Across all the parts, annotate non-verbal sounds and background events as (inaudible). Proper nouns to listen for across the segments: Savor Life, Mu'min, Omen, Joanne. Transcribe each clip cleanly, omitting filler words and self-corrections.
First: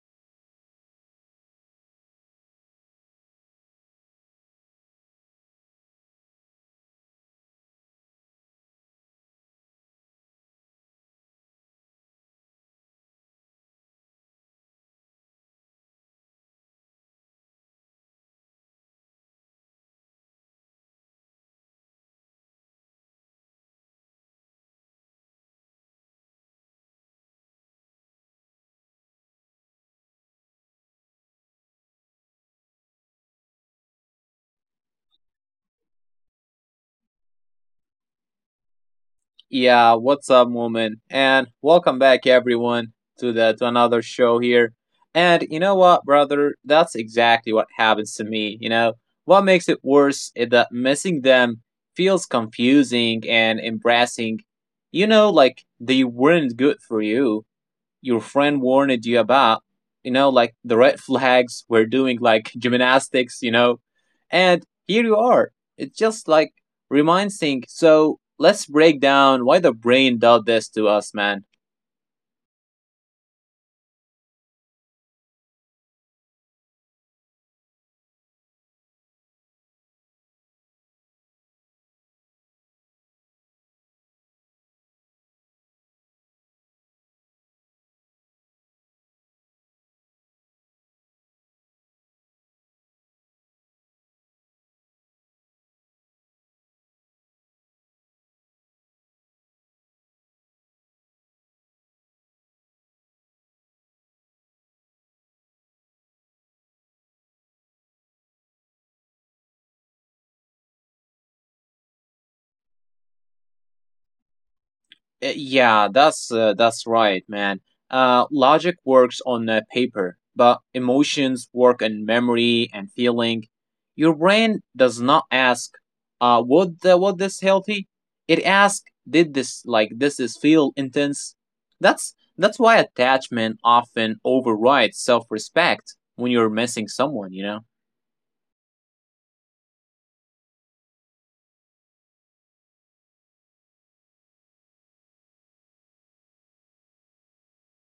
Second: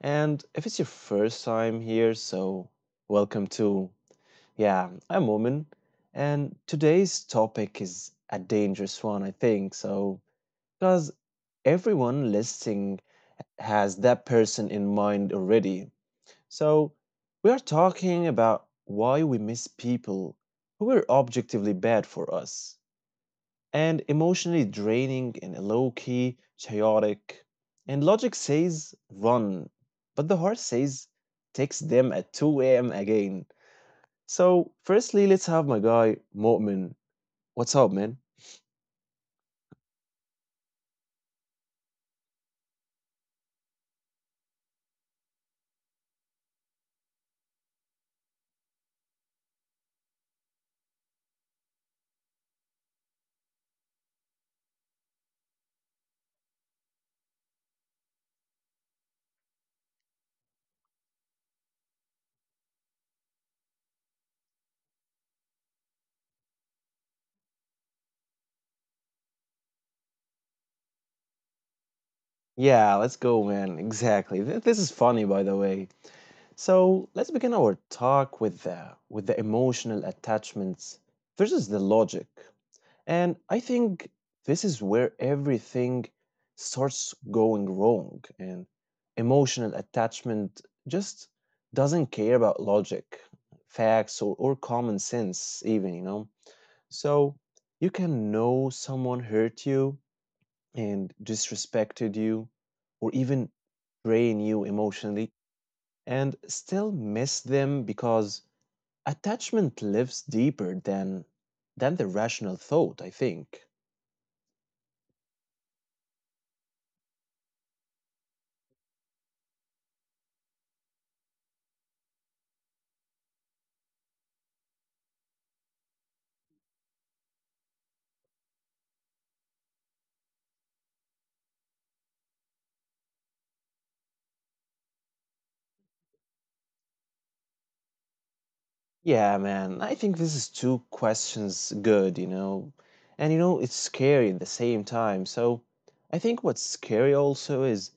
And if it's your first time here, welcome too. Yeah, I'm Omen, and today's topic is a dangerous one, I think. So, because everyone listening has that person in mind already. So, we are talking about why we miss people who were objectively bad for us and emotionally draining and low key, chaotic. And logic says run, but the heart says text them at 2 a.m. again. So, firstly, let's have my guy, Mu'min. What's up, man? Yeah, what's up, woman? And welcome back, everyone, to the to another show here. And you know what, brother? That's exactly what happens to me. You know what makes it worse is that missing them feels confusing and embarrassing. You know, like they weren't good for you, your friend warned you about, you know, like the red flags were doing like gymnastics, you know, and here you are. It's just like reminding. So let's break down why the brain does this to us, man. Yeah, let's go, man. Exactly. This is funny, by the way. So, let's begin our talk with the emotional attachments versus the logic. And I think this is where everything starts going wrong. And emotional attachment just doesn't care about logic, facts, or common sense, even, you know. So you can know someone hurt you and disrespected you, or even drain you emotionally, and still miss them because attachment lives deeper than the rational thought, I think. Yeah, that's right, man. Logic works on paper, but emotions work on memory and feeling. Your brain does not ask, "Would this healthy?" It asks, "Did this is feel intense?" That's why attachment often overrides self-respect when you're missing someone. You know. Yeah, man. I think this is two questions good, you know. And you know, it's scary at the same time. So I think what's scary also is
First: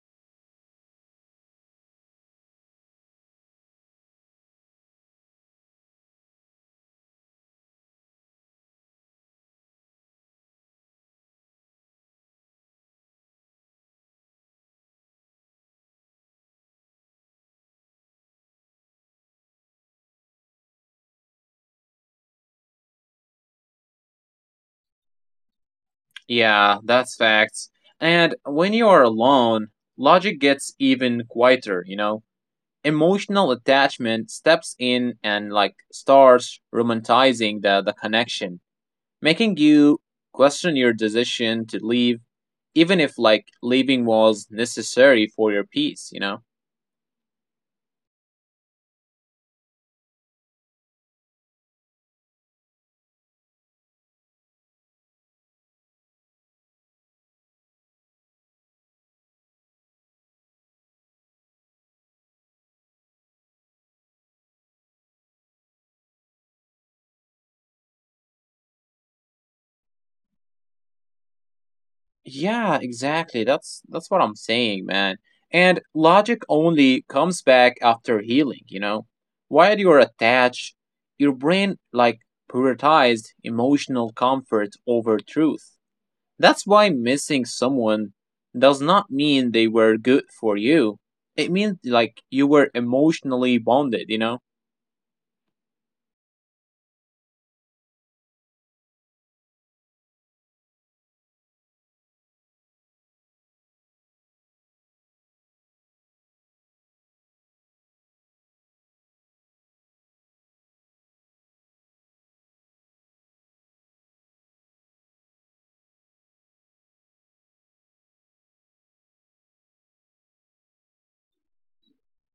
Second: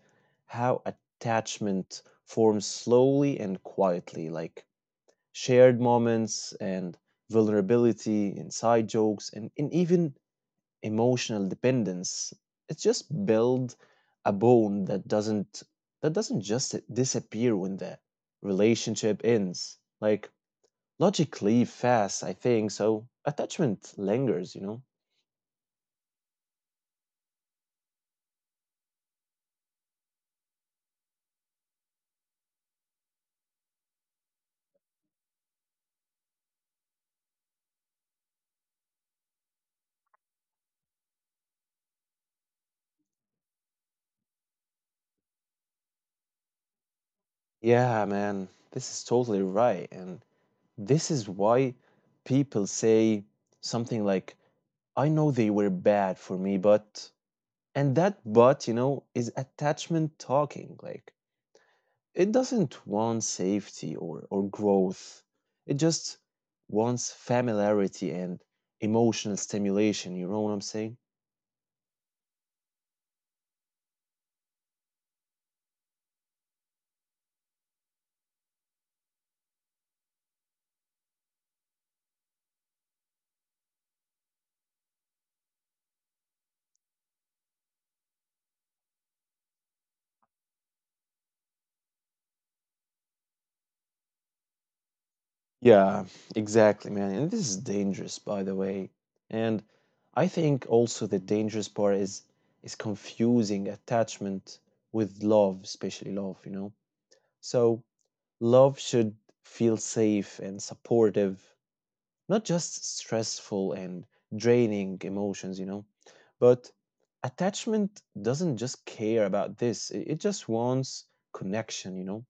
how attachment forms slowly and quietly, like shared moments and vulnerability, inside jokes, and even emotional dependence. It's just build a bone that doesn't just disappear when the relationship ends. Like logically fast, I think, so attachment lingers, you know? Yeah, that's facts. And when you are alone, logic gets even quieter. You know, emotional attachment steps in and like starts romanticizing the connection, making you question your decision to leave, even if like leaving was necessary for your peace, you know? Yeah, man, this is totally right. And this is why people say something like, I know they were bad for me, but. And that but, you know, is attachment talking. Like, it doesn't want safety or growth, it just wants familiarity and emotional stimulation. You know what I'm saying? Yeah, exactly. That's what I'm saying, man. And logic only comes back after healing, you know? While you're attached, your brain like prioritized emotional comfort over truth. That's why missing someone does not mean they were good for you. It means like you were emotionally bonded, you know? Yeah, exactly, man. And this is dangerous, by the way. And I think also the dangerous part is confusing attachment with love, especially love, you know. So love should feel safe and supportive, not just stressful and draining emotions, you know. But attachment doesn't just care about this. It just wants connection, you know.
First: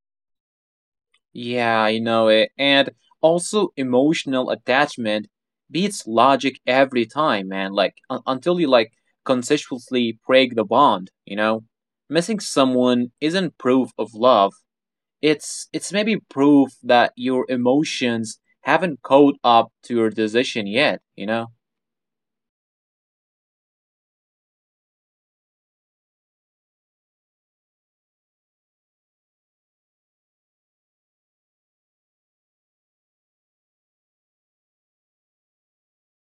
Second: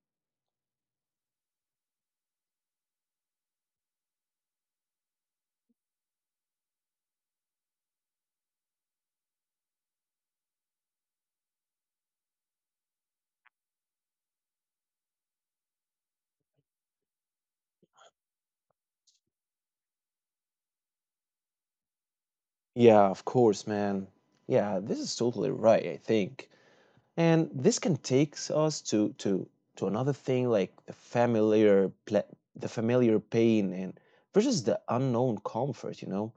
Yeah, I know it. And also, emotional attachment beats logic every time, man. Like, until you like consciously break the bond, you know? Missing someone isn't proof of love. It's maybe proof that your emotions haven't caught up to your decision yet, you know? Yeah, of course, man. Yeah, this is totally right, I think. And this can take us to another thing like the the familiar pain and versus the unknown comfort, you know.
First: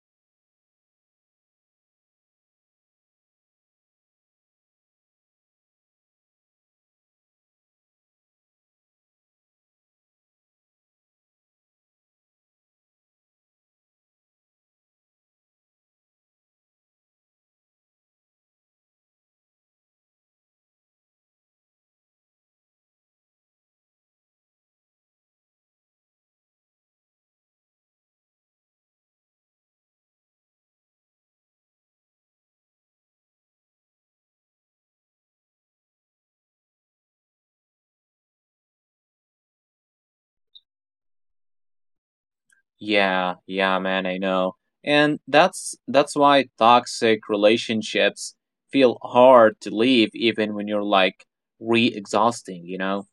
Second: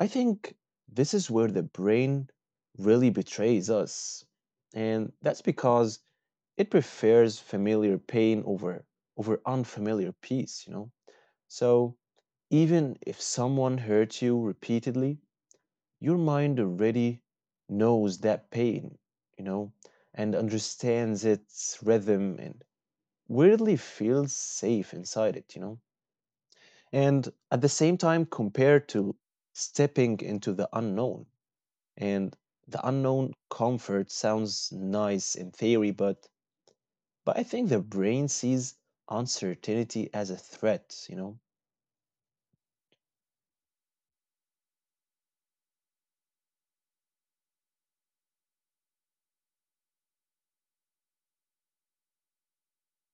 I think this is where the brain really betrays us. And that's because it prefers familiar pain over unfamiliar peace, you know. So even if someone hurts you repeatedly, your mind already knows that pain, you know, and understands its rhythm and weirdly feels safe inside it, you know. And at the same time, compared to stepping into the unknown, and the unknown comfort sounds nice in theory, but I think the brain sees uncertainty as a threat, you know. Yeah, yeah, man, I know. And that's why toxic relationships feel hard to leave even when you're like re-exhausting, you know?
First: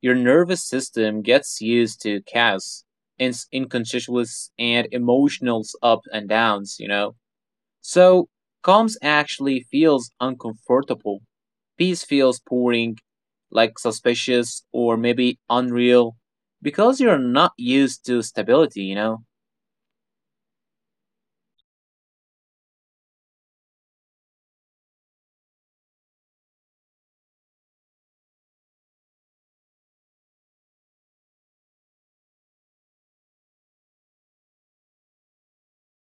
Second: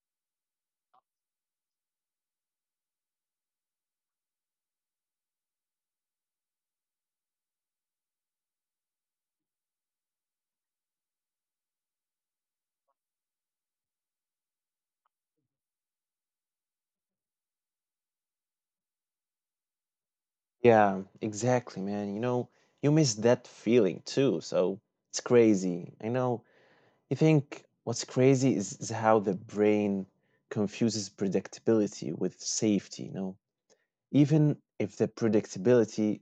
Your nervous system gets used to chaos, in inconspicuous and emotional ups and downs, you know? So calms actually feels uncomfortable. Peace feels boring, like suspicious or maybe unreal, because you're not used to stability, you know? Yeah, exactly, man. You know, you miss that feeling too, so it's crazy. I know I think what's crazy is how the brain confuses predictability with safety, you know, even if the predictability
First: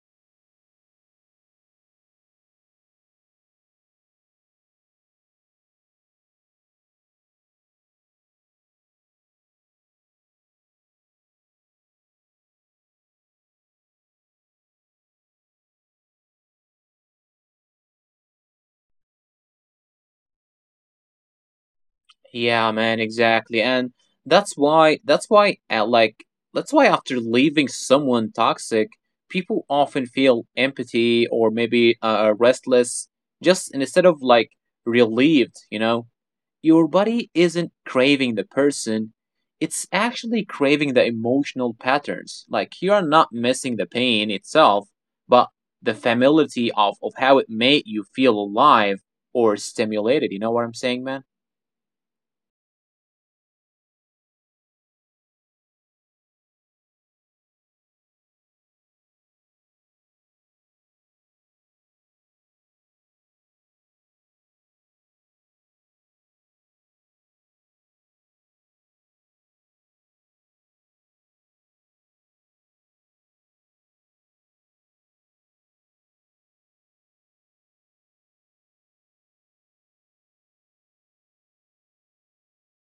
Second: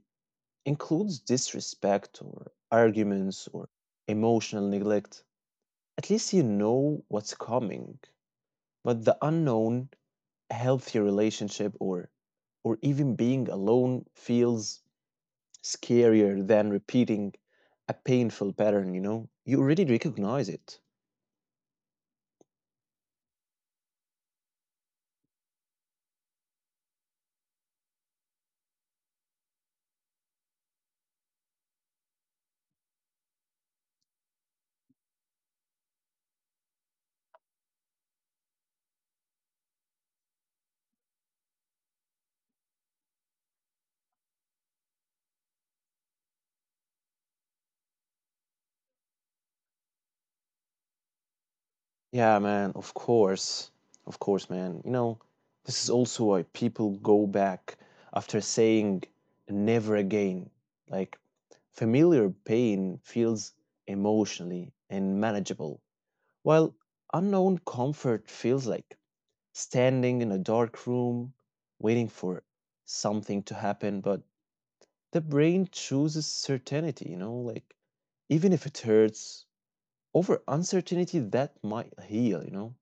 includes disrespect or arguments or emotional neglect, at least you know what's coming. But the unknown, a healthy relationship or even being alone feels scarier than repeating a painful pattern, you know? You already recognize it. Yeah, man, exactly. And that's why that's why uh, like that's why after leaving someone toxic, people often feel empathy or maybe restless just and instead of like relieved, you know? Your body isn't craving the person, it's actually craving the emotional patterns. Like you are not missing the pain itself, but the familiarity of how it made you feel alive or stimulated. You know what I'm saying, man? Yeah, man, of course. Of course, man. You know, this is also why people go back after saying never again. Like, familiar pain feels emotionally and manageable, while unknown comfort feels like standing in a dark room waiting for something to happen. But the brain chooses certainty, you know, like, even if it hurts, over uncertainty that might heal, you know?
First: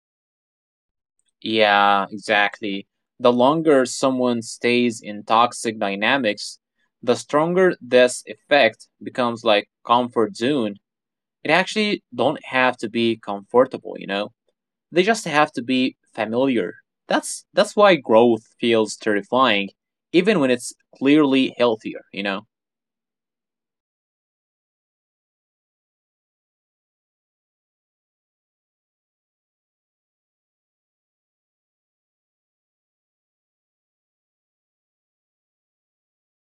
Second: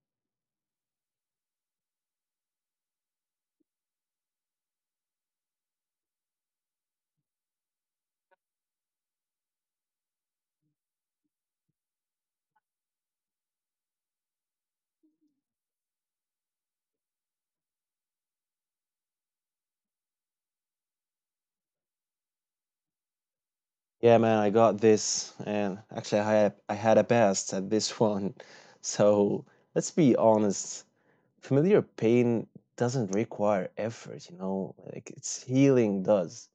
Yeah, exactly. The longer someone stays in toxic dynamics, the stronger this effect becomes like comfort zone. It actually don't have to be comfortable, you know. They just have to be familiar. That's why growth feels terrifying even when it's clearly healthier, you know. Yeah, man, I got this, and actually, I had a best at this one. (laughs) So let's be honest, familiar pain doesn't require effort, you know, like it's healing does.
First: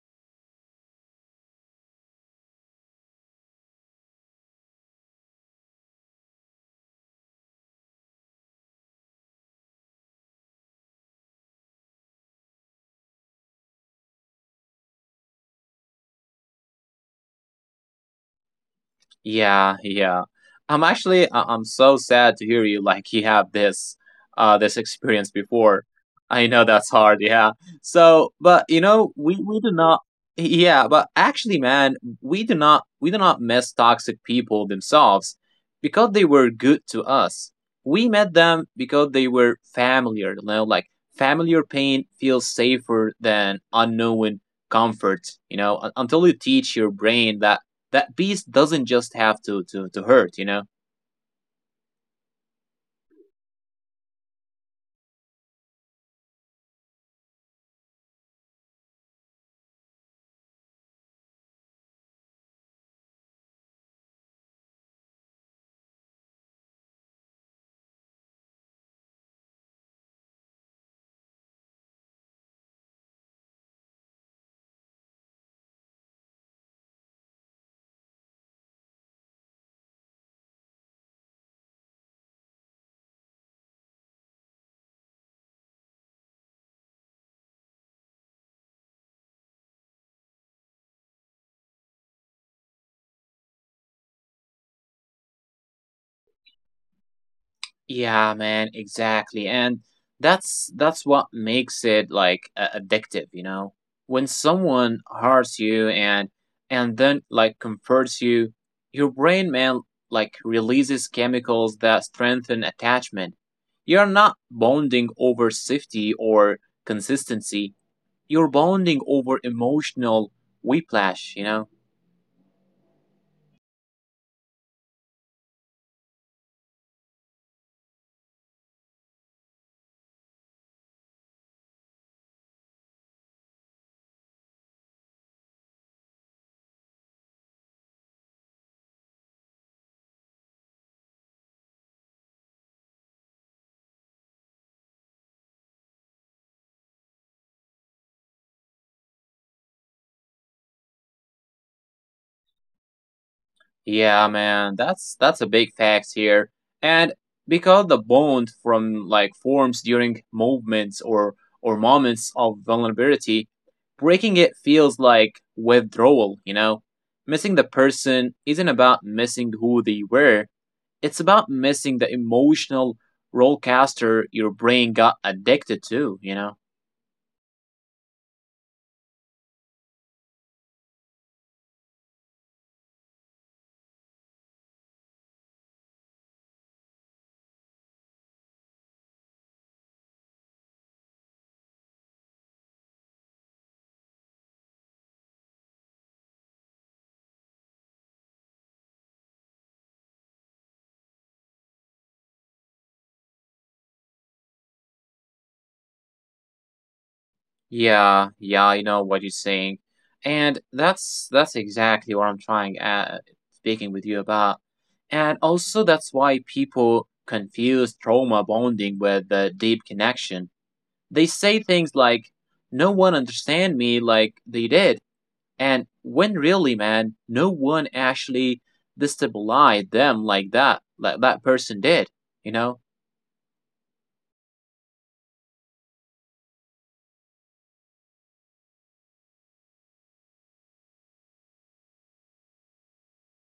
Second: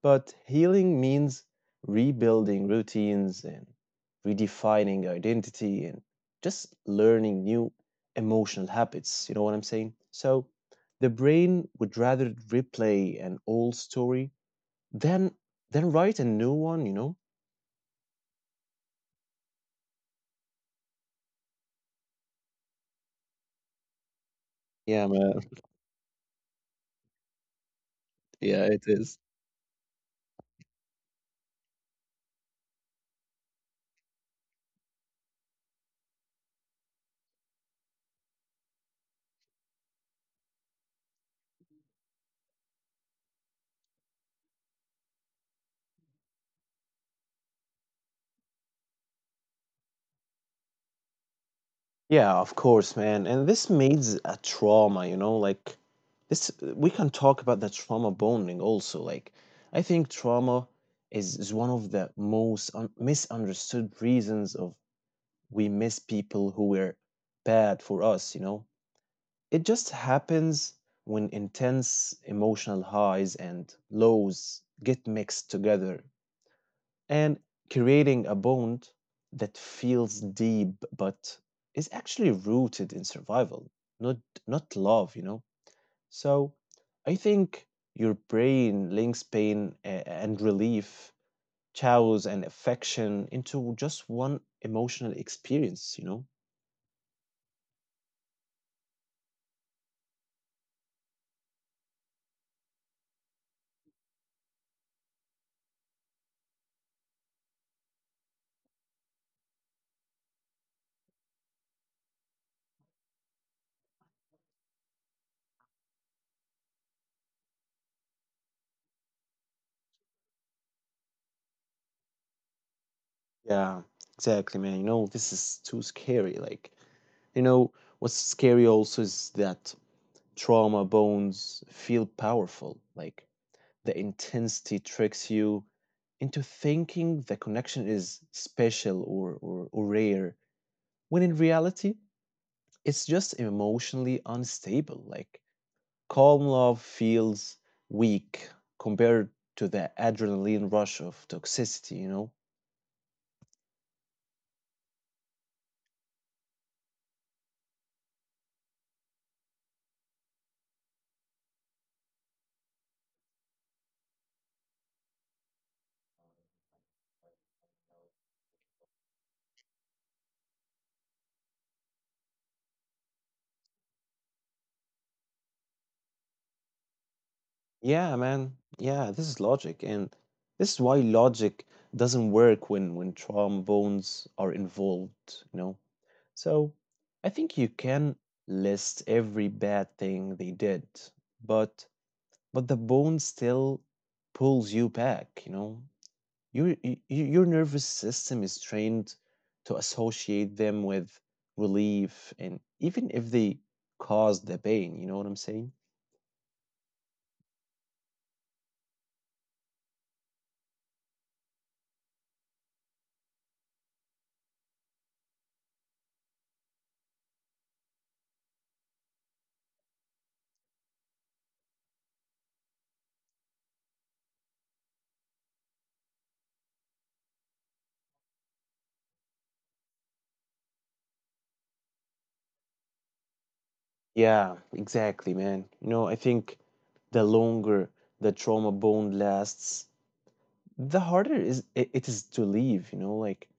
But healing means rebuilding routines and redefining identity and just learning new emotional habits. You know what I'm saying? So the brain would rather replay an old story than than write a new one, you know. Yeah, yeah. I'm actually I'm so sad to hear you like you have this this Yeah, experience man. before. I know that's hard, yeah. So, but Yeah, you it know, is. we do not, yeah, but actually man, we do not miss toxic people themselves because they were good to us. We met them because they were familiar, you know, like familiar pain feels safer than unknown comfort, you know, until you teach your brain that beast doesn't just have to hurt, you know. Yeah, of course, man. And this means a trauma, you know, like this we can talk about the trauma bonding also. Like I think trauma is one of the most misunderstood reasons of we miss people who were bad for us, you know. It just happens when intense emotional highs and lows get mixed together and creating a bond that feels deep but is actually rooted in survival not love, you know. So I think your brain links pain and relief, chows and affection into just one emotional experience, you know. Yeah, man, exactly. And that's what makes it like addictive, you know. When someone hurts you and then like comforts you, your brain, man, like releases chemicals that strengthen attachment. You're not bonding over safety or consistency, you're bonding over emotional whiplash, you know. Yeah, exactly, man. You know, this is too scary. Like, you know, what's scary also is that trauma bonds feel powerful. Like the intensity tricks you into thinking the connection is special or rare, when in reality, it's just emotionally unstable. Like, calm love feels weak compared to the adrenaline rush of toxicity, you know? Yeah, man, that's a big fact here. And because the bond from like forms during movements or moments of vulnerability, breaking it feels like withdrawal, you know? Missing the person isn't about missing who they were. It's about missing the emotional rollercoaster your brain got addicted to, you know? Yeah, man. Yeah, this is logic. And this is why logic doesn't work when trombones are involved, you know? So I think you can list every bad thing they did, but but the bone still pulls you back, you know? Your nervous system is trained to associate them with relief, and even if they cause the pain, you know what I'm saying? Yeah, yeah, I know what you're saying. And that's exactly what I'm trying at speaking with you about. And also that's why people confuse trauma bonding with the deep connection. They say things like no one understand me like they did. And when really, man, no one actually destabilized them like that person did, you know? Yeah, exactly, man. You know, I think the longer the trauma bond lasts, the harder it is to leave, you know, like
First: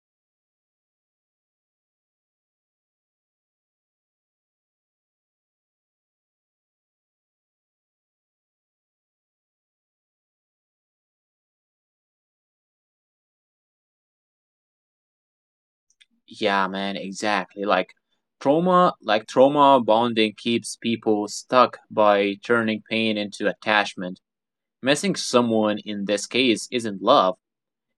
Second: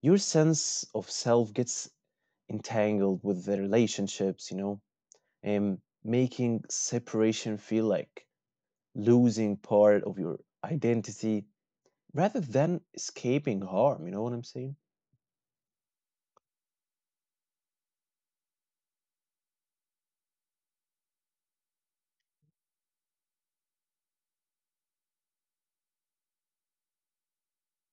your sense of self gets entangled with their relationships, you know, and making separation feel like losing part of your identity rather than escaping harm. You know what I'm saying? Yeah, man, exactly. Like trauma bonding keeps people stuck by turning pain into attachment. Missing someone in this case isn't love.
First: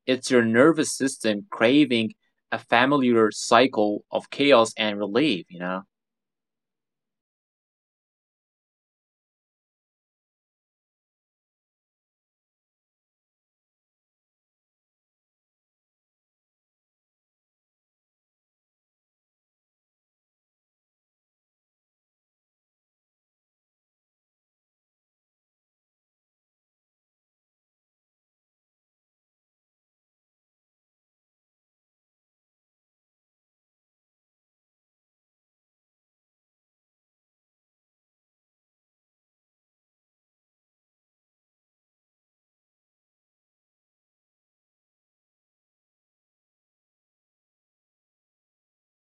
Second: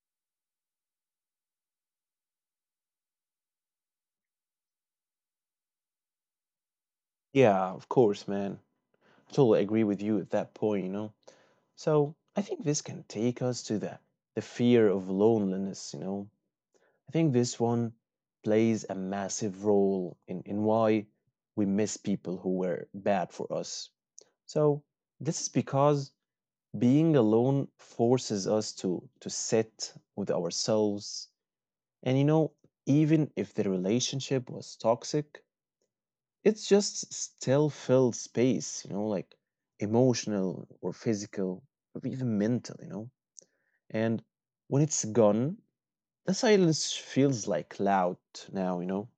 It's your nervous system craving a familiar cycle of chaos and relief, you know? Yeah, of course, man. I totally agree with you at that point, you know. So I think this can take us to the fear of loneliness, you know. I think this one plays a massive role in why we miss people who were bad for us. So this is because being alone forces us to sit with ourselves, and you know, even if the relationship was toxic, it's just still filled space, you know, like emotional or physical or even mental, you know. And when it's gone, the silence feels like loud now, you know.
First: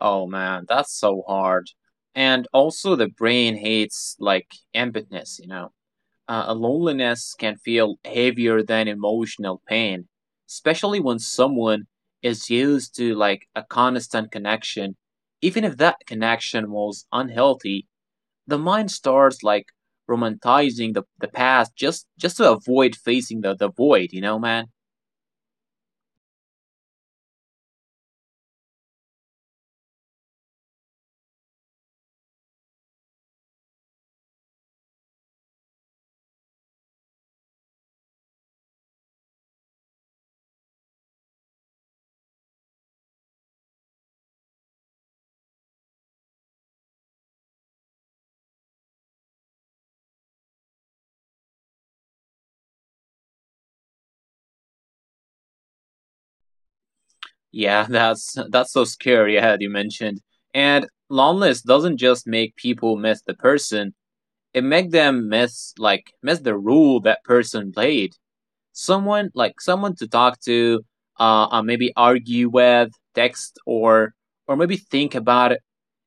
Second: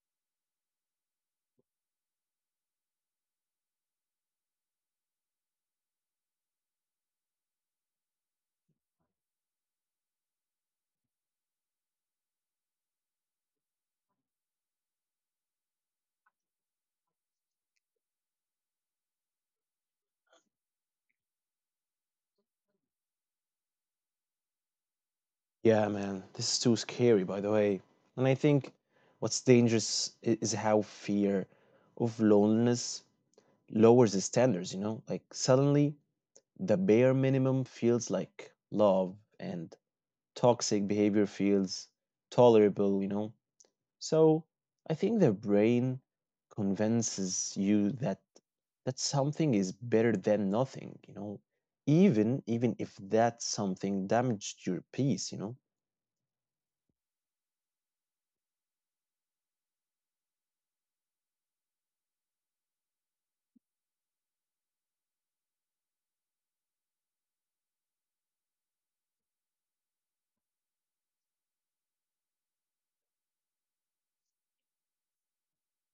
Oh man, that's so hard. And also the brain hates like emptiness, you know? Loneliness can feel heavier than emotional pain, especially when someone is used to like a constant connection. Even if that connection was unhealthy, the mind starts like romanticizing the past just to avoid facing the void, you know, man? Yeah, man, this is too scary, by the way. And I think what's dangerous is how fear of loneliness lowers the standards, you know? Like suddenly the bare minimum feels like love and toxic behavior feels tolerable, you know? So I think the brain convinces you that something is better than nothing, you know? Even if that something damaged your peace, you know? Yeah, (laughs) that's so scary, yeah, you mentioned. And loneliness doesn't just make people miss the person, it make them miss the role that person played, someone to talk to, maybe argue with, text, or maybe think about it.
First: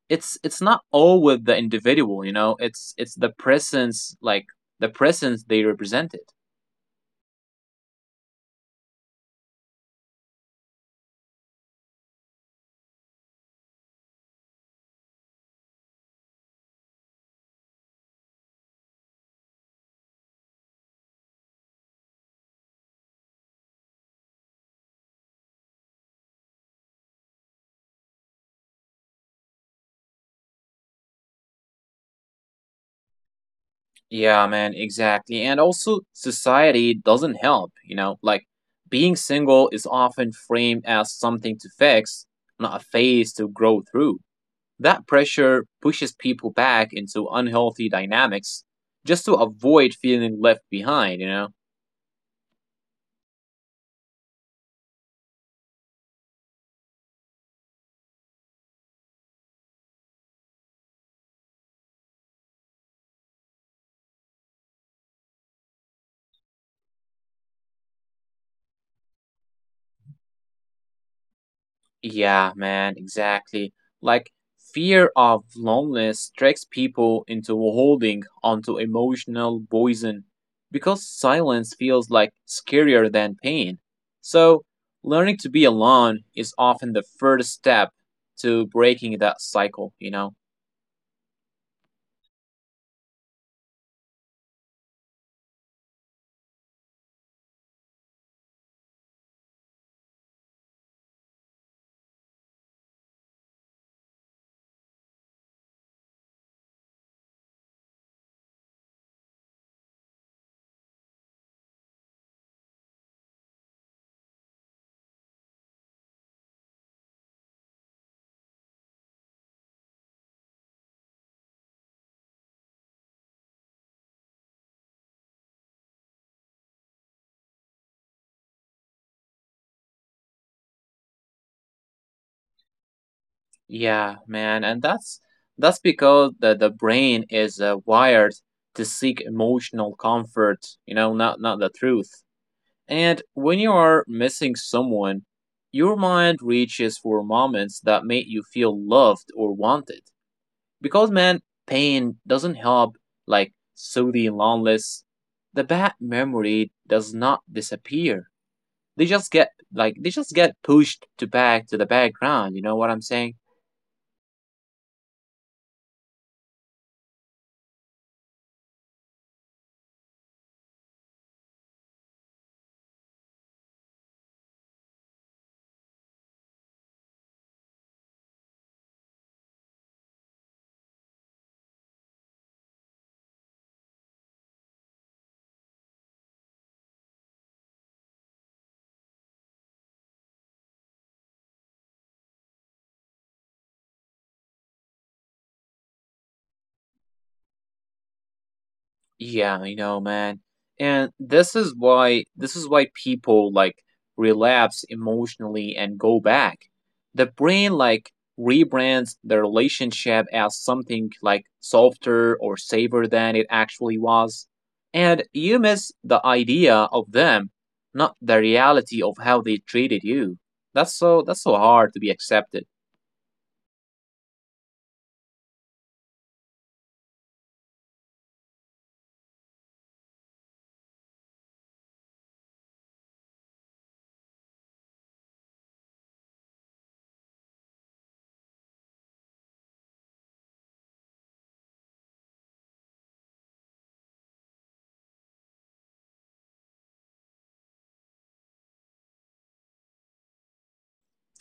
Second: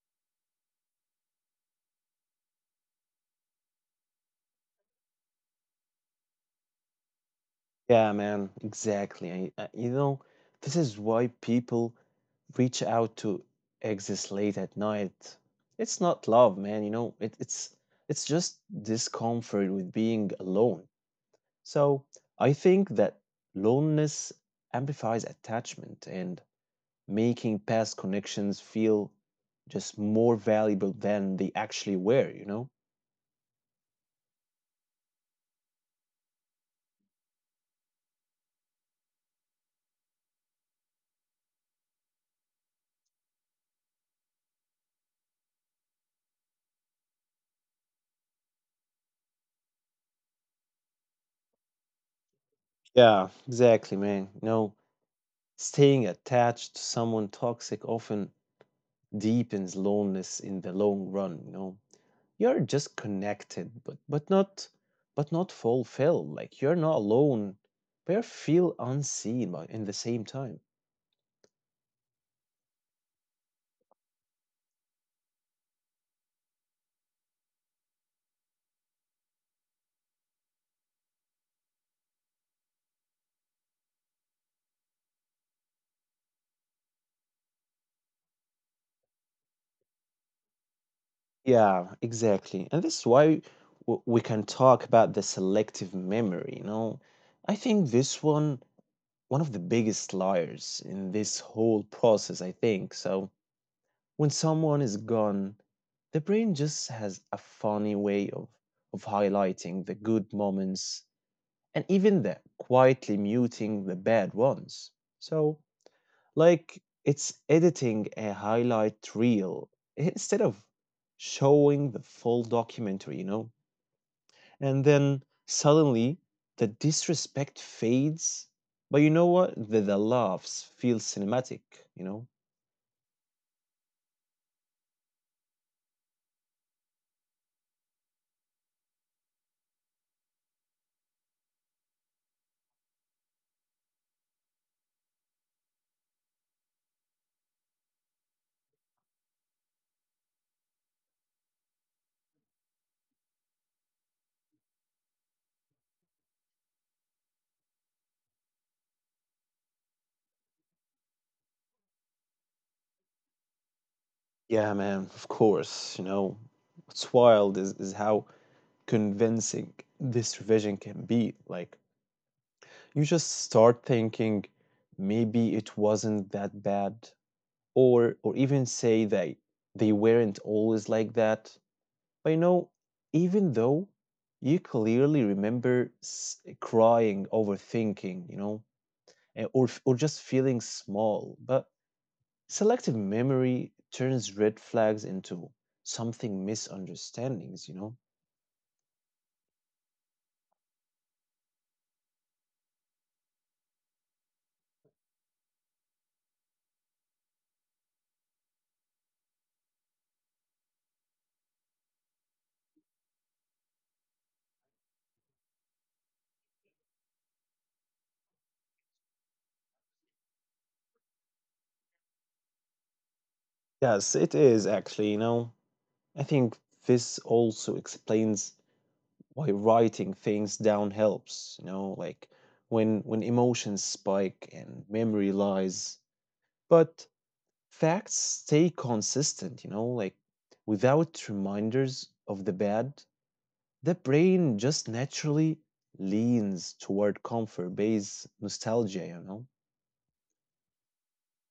It's not all with the individual, you know. It's the presence, like the presence they represented. Yeah, man, exactly. You know, this is why people reach out to exes late at night. It's not love, man, you know. It's it's just discomfort with being alone. So I think that loneliness amplifies attachment and making past connections feel just more valuable than they actually were, you know? Yeah, man, exactly. And also, society doesn't help, you know, like being single is often framed as something to fix, not a phase to grow through. That pressure pushes people back into unhealthy dynamics just to avoid feeling left behind, you know? Yeah, exactly, man. You know, staying attached to someone toxic often deepens loneliness in the long run, you know? You're just connected but not fulfilled. Like you're not alone but you feel unseen but in the same time. Yeah, man, exactly. Like, fear of loneliness tricks people into holding onto emotional poison because silence feels like scarier than pain. So, learning to be alone is often the first step to breaking that cycle, you know? Yeah, exactly, and this is why we can talk about the selective memory, you know. I think this one one of the biggest liars in this whole process, I think. So when someone is gone, the brain just has a funny way of highlighting the good moments and even the quietly muting the bad ones. So, like it's editing a highlight reel instead of showing the full documentary, you know? And then suddenly the disrespect fades, but you know what? The laughs feel cinematic, you know? Yeah, man, and that's because the brain is wired to seek emotional comfort, you know, not the truth. And when you are missing someone, your mind reaches for moments that make you feel loved or wanted. Because man, pain doesn't help like soothing loneliness. The bad memory does not disappear. They just get pushed to back to the background, you know what I'm saying? Yeah, man, of course. You know, what's wild is how convincing this revision can be. Like, you just start thinking maybe it wasn't that bad, or even say they weren't always like that. But you know, even though you clearly remember crying, overthinking, you know, or just feeling small, but selective memory turns red flags into something misunderstandings, you know? Yeah, I know, man. And this is why people like relapse emotionally and go back. The brain like rebrands the relationship as something like softer or safer than it actually was. And you miss the idea of them, not the reality of how they treated you. That's so hard to be accepted. Yes, it is actually, you know. I think this also explains why writing things down helps, you know, like when emotions spike and memory lies. But facts stay consistent, you know, like without reminders of the bad, the brain just naturally leans toward comfort-based nostalgia, you know?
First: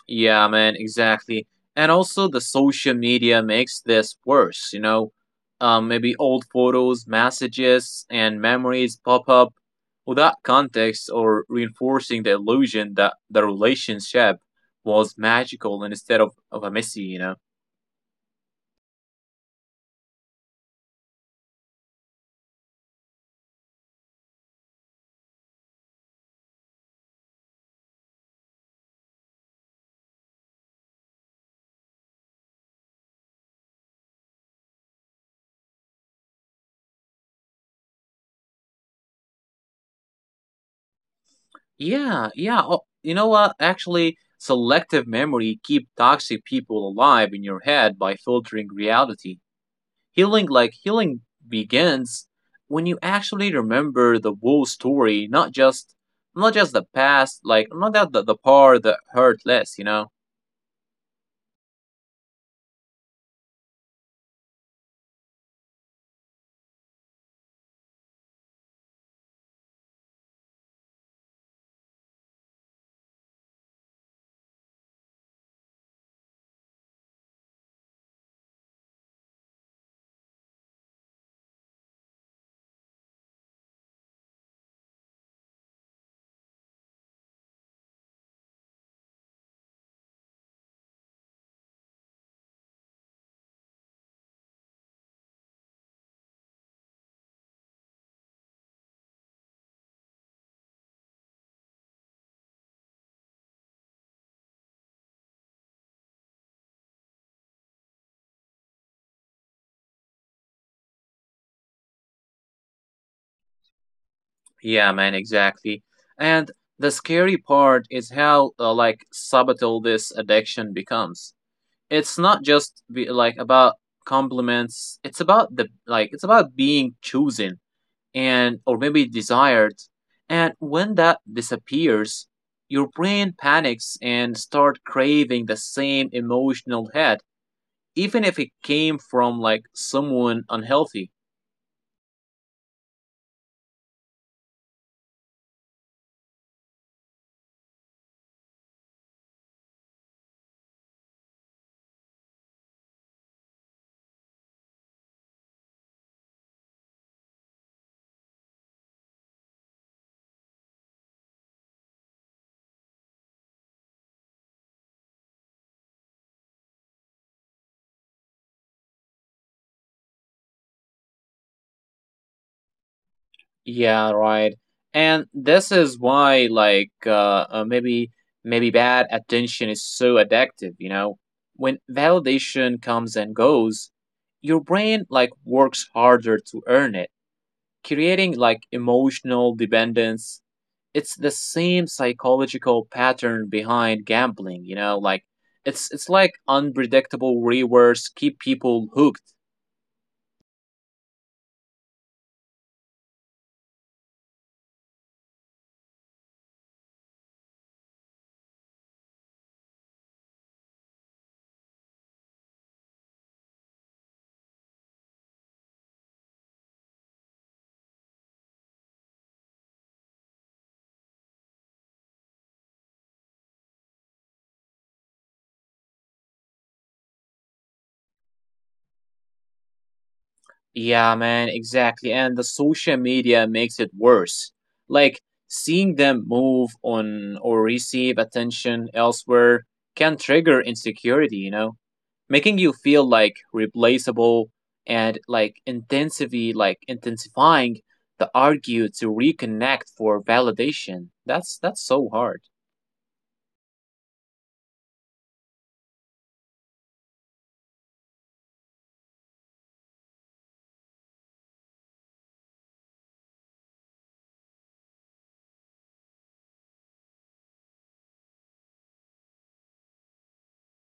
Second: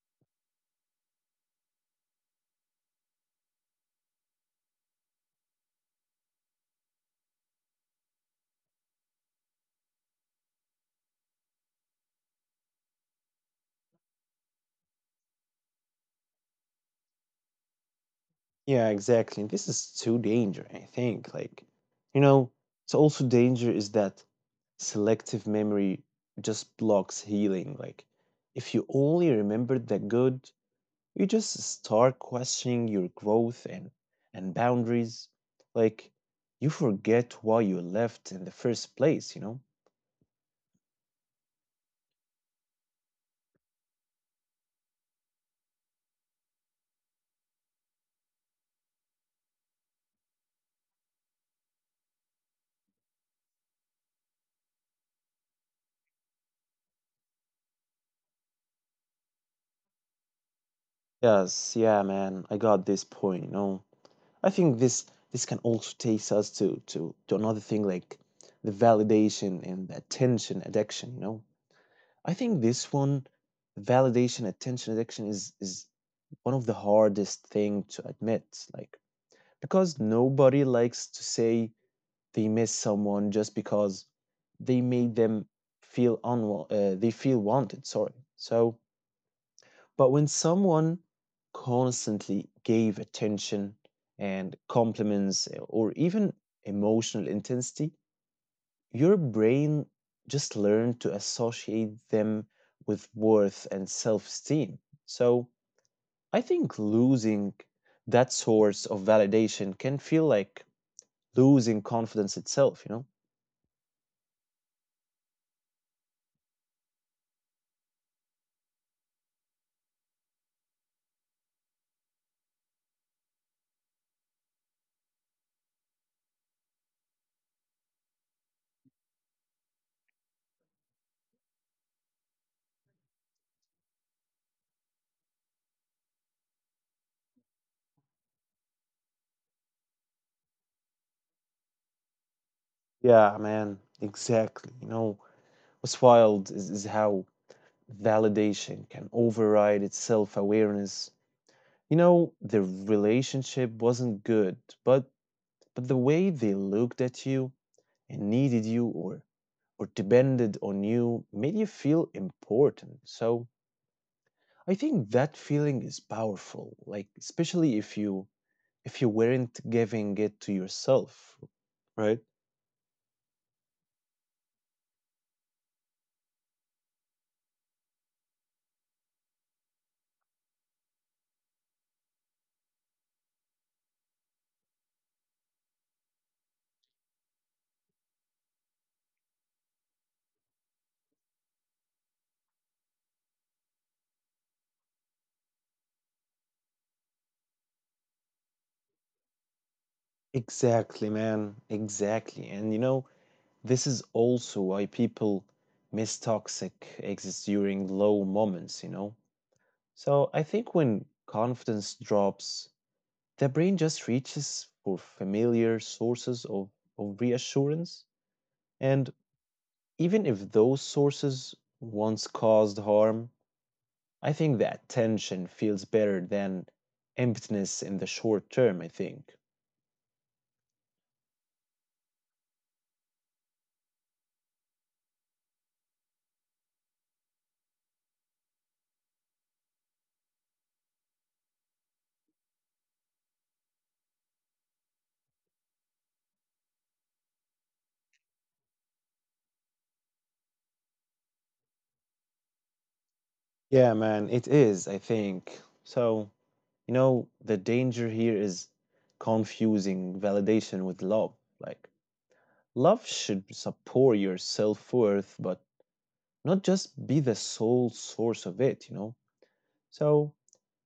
Yeah, man, exactly. And also, the social media makes this worse, you know? Maybe old photos, messages, and memories pop up without context or reinforcing the illusion that the relationship was magical instead of a messy, you know? Yeah, exactly. This is too danger, I think. Like, you know, it's also danger is that selective memory just blocks healing. Like, if you only remember the good, you just start questioning your growth and boundaries. Like, you forget why you left in the first place, you know? Yeah, yeah. Oh, you know what? Actually, selective memory keep toxic people alive in your head by filtering reality. Healing like healing begins when you actually remember the whole story, not just the past, like not that the part that hurt less, you know. Yes, yeah, man, I got this point. You know, I think this can also takes us to another thing like the validation and the attention addiction. You know, I think this one, validation, attention addiction is one of the hardest thing to admit. Like because nobody likes to say they miss someone just because they made them they feel wanted sorry so but when someone constantly gave attention and compliments or even emotional intensity your brain just learned to associate them with worth and self-esteem so I think losing that source of validation can feel like losing confidence itself, you know? Yeah, man, exactly. And the scary part is how like subtle this addiction becomes. It's not just be, like about compliments. It's about the like it's about being chosen and or maybe desired, and when that disappears your brain panics and start craving the same emotional hit even if it came from like someone unhealthy. Yeah, man, exactly. You know, what's wild is how validation can override its self-awareness. You know, the relationship wasn't good, but but the way they looked at you and needed you or depended on you made you feel important. So I think that feeling is powerful, like especially if you weren't giving it to yourself, right? Yeah, right. And this is why like maybe bad attention is so addictive, you know. When validation comes and goes, your brain like works harder to earn it, creating like emotional dependence. It's the same psychological pattern behind gambling, you know, like it's like unpredictable rewards keep people hooked. Exactly, man. Exactly. And you know, this is also why people miss toxic exits during low moments, you know? So I think when confidence drops, the brain just reaches for familiar sources of reassurance. And even if those sources once caused harm, I think that tension feels better than emptiness in the short term, I think. Yeah, man, exactly. And the social media makes it worse, like seeing them move on or receive attention elsewhere can trigger insecurity, you know, making you feel like replaceable, and like intensively like intensifying the argue to reconnect for validation. That's so hard. Yeah, man, it is, I think. So. You know, the danger here is confusing validation with love. Like, love should support your self worth, but not just be the sole source of it, you know? So,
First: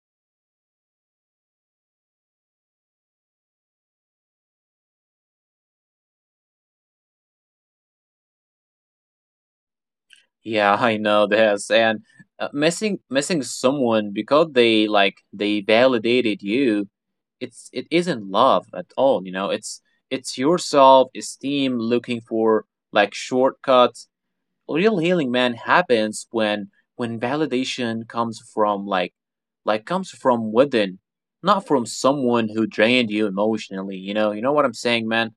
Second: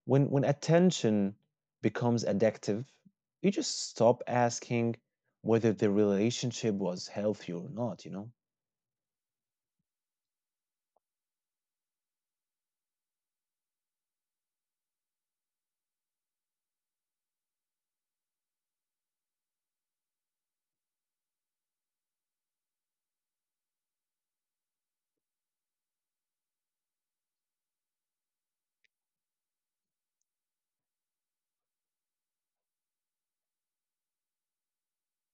when attention becomes addictive, you just stop asking whether the relationship was healthy or not, you know? Yeah, I know this. And missing someone because they like they validated you, it isn't love at all. You know, it's your self esteem looking for like shortcuts. Real healing, man, happens when validation comes from like comes from within, not from someone who drained you emotionally, you know, you know what I'm saying, man?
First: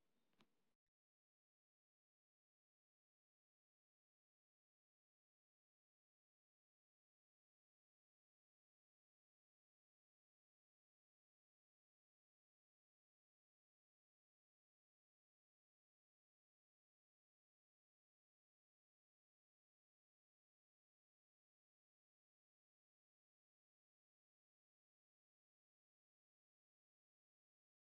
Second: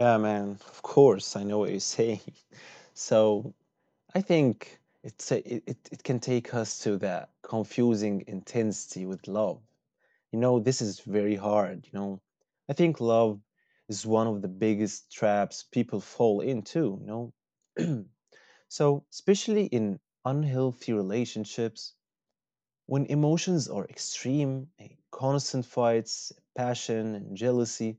Yeah, man. Of course, I know what you're saying. (laughs) So I think it's a, it can take us to that confusing intensity with love. You know, this is very hard. You know, I think love is one of the biggest traps people fall into. You know, (clears throat) so especially in unhealthy relationships, when emotions are extreme, constant fights, passion, and jealousy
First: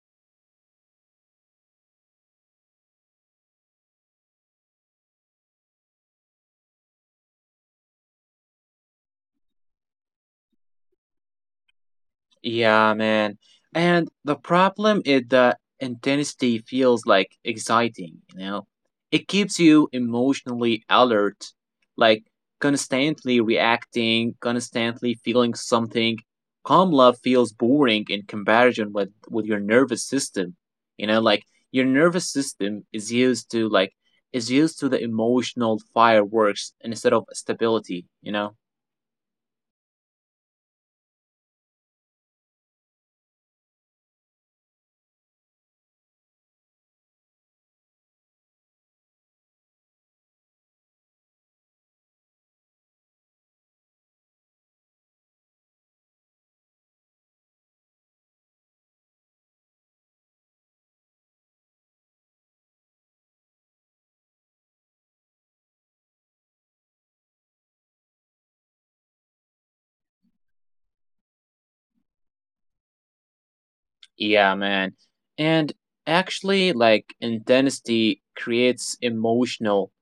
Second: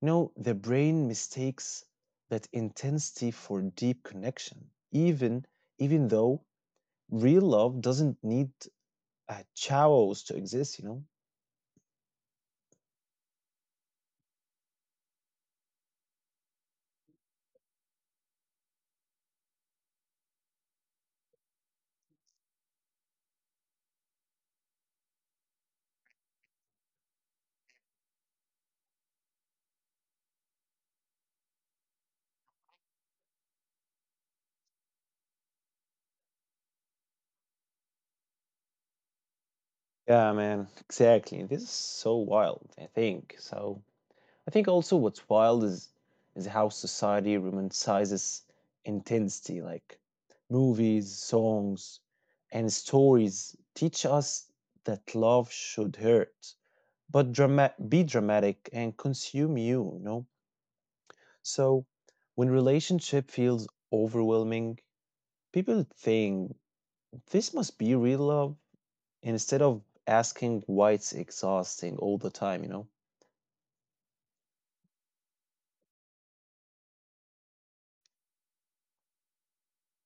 no, the brain mistakes that intensity for deep connection, even even though real love doesn't need chowos to exist, you know? Yeah, man. And the problem is that intensity feels like exciting, you know? It keeps you emotionally alert, like constantly reacting, constantly feeling something. Calm love feels boring in comparison with your nervous system. You know, like your nervous system is used to like is used to the emotional fireworks instead of stability, you know? Yeah, man, exactly. This is so wild, I think. So I think also what's wild is how society romanticizes intensity, like movies, songs, and stories teach us that love should hurt but dramatic, be dramatic and consume you, you know? So when relationship feels overwhelming, people think this must be real love instead of asking why it's exhausting all the time, you know? Yeah, man. And actually, like intensity creates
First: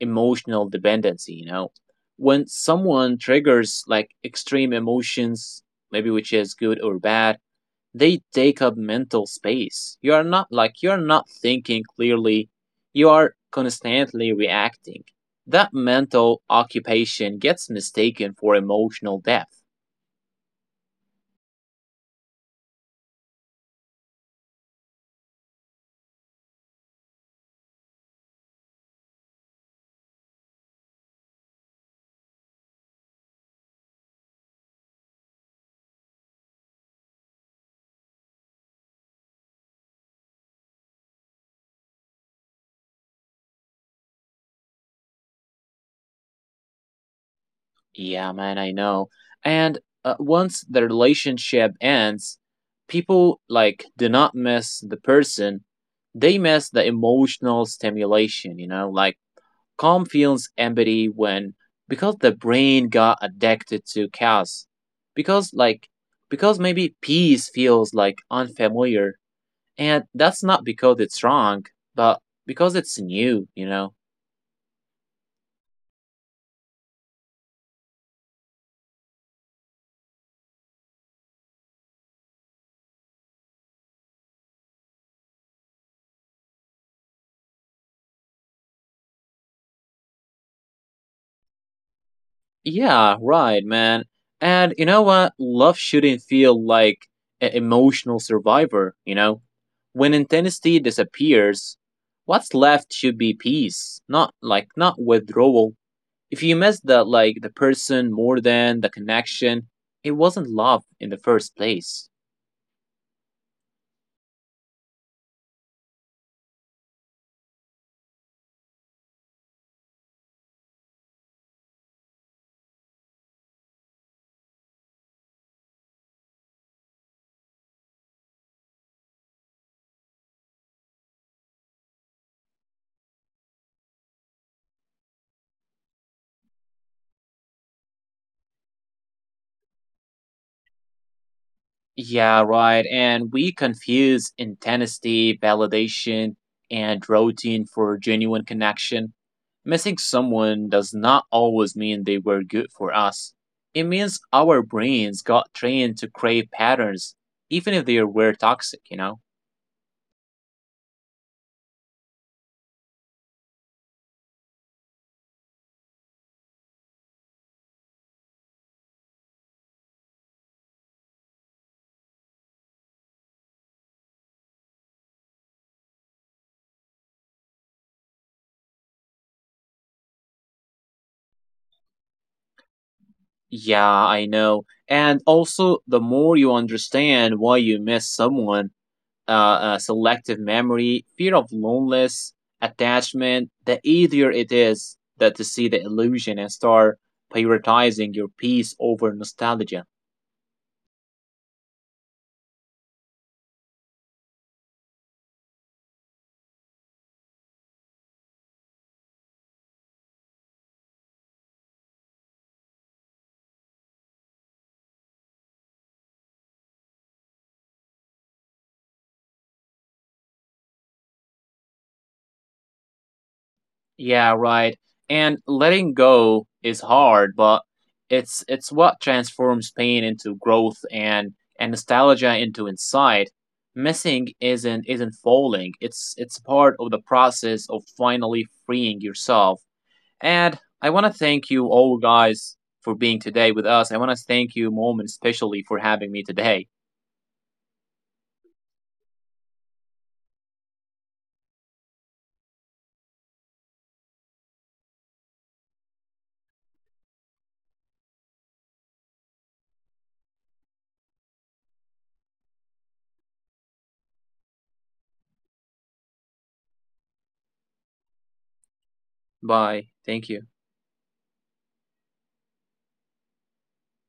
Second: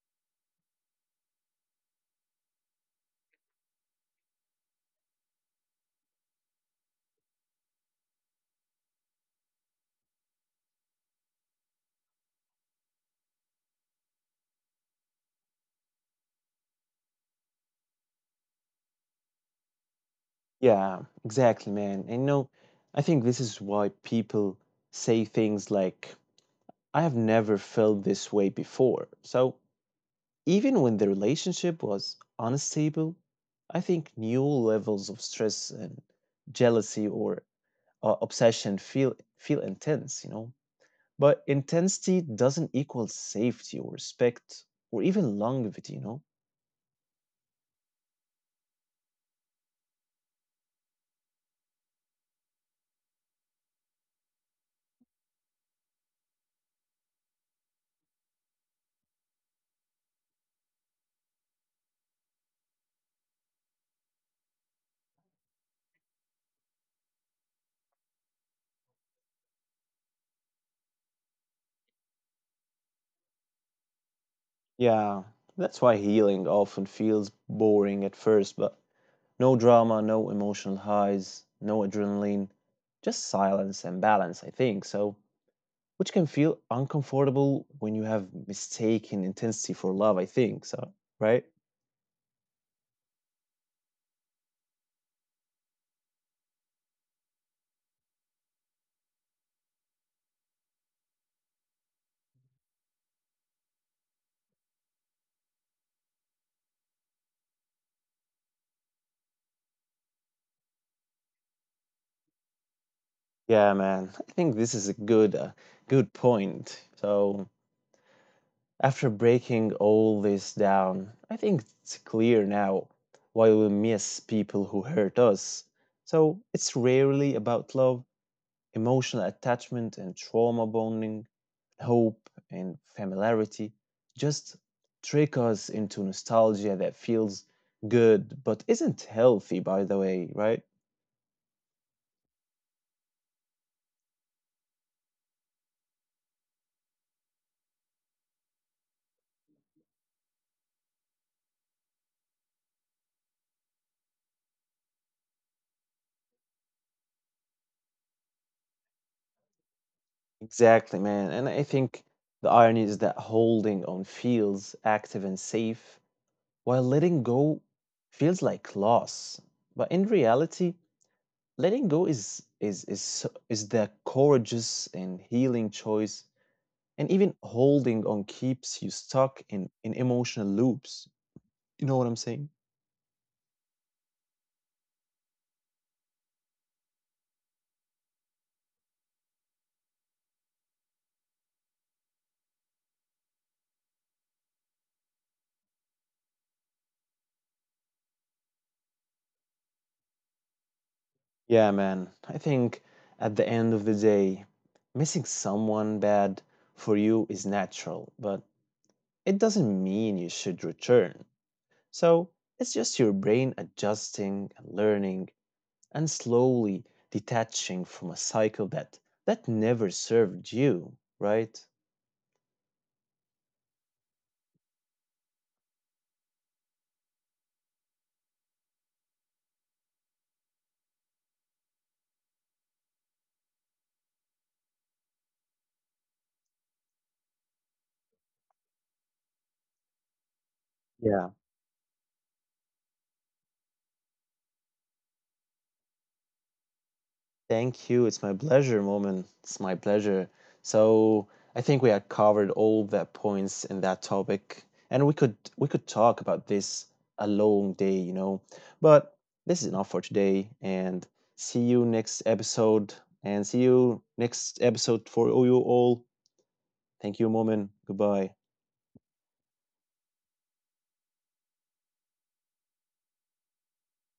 emotional dependency, you know. When someone triggers like extreme emotions, maybe which is good or bad, they take up mental space. You are not like you're not thinking clearly. You are constantly reacting. That mental occupation gets mistaken for emotional depth. Yeah, exactly, man. And no, I think this is why people say things like, I have never felt this way before. So even when the relationship was unstable, I think new levels of stress and jealousy or obsession feel intense, you know. But intensity doesn't equal safety or respect or even longevity, you know. Yeah, man, I know. And once the relationship ends, people like do not miss the person, they miss the emotional stimulation, you know, like calm feels empty when because the brain got addicted to chaos. Because because maybe peace feels like unfamiliar, and that's not because it's wrong, but because it's new, you know. Yeah, that's why healing often feels boring at first, but no drama, no emotional highs, no adrenaline, just silence and balance, I think. So which can feel uncomfortable when you have mistaken intensity for love, I think. So, right? Yeah, right, man. And you know what? Love shouldn't feel like an emotional survivor, you know? When intensity disappears, what's left should be peace, not not withdrawal. If you miss the person more than the connection, it wasn't love in the first place. Yeah, man. I think this is a good point. So, after breaking all this down, I think it's clear now why we miss people who hurt us. So, it's rarely about love emotional attachment and trauma bonding, hope and familiarity just trick us into nostalgia that feels good but isn't healthy, by the way, right? Yeah, right. And we confuse intensity, validation, and routine for genuine connection. Missing someone does not always mean they were good for us. It means our brains got trained to crave patterns, even if they were toxic, you know? Exactly, man. And I think the irony is that holding on feels active and safe, while letting go feels like loss. But in reality, letting go is the courageous and healing choice, and even holding on keeps you stuck in emotional loops. You know what I'm saying? Yeah, I know. And also, the more you understand why you miss someone, selective memory, fear of loneliness, attachment, the easier it is that to see the illusion and start prioritizing your peace over nostalgia. Yeah, man. I think at the end of the day, missing someone bad for you is natural, but it doesn't mean you should return. So, it's just your brain adjusting and learning and slowly detaching from a cycle that that never served you, right? Yeah, right. And letting go is hard, but it's what transforms pain into growth and nostalgia into insight. Missing isn't falling. It's part of the process of finally freeing yourself. And I want to Yeah, thank you all guys for being today with us. I want to thank you, Mom, especially for having me today. thank you. It's my pleasure, Moment. It's my pleasure. So I think we had covered all the points in that topic, and we could talk about this a long day, you know. But this is enough for today, and see you next episode, and see you next episode for you all. Thank you, Moment. Goodbye. Bye. Thank you.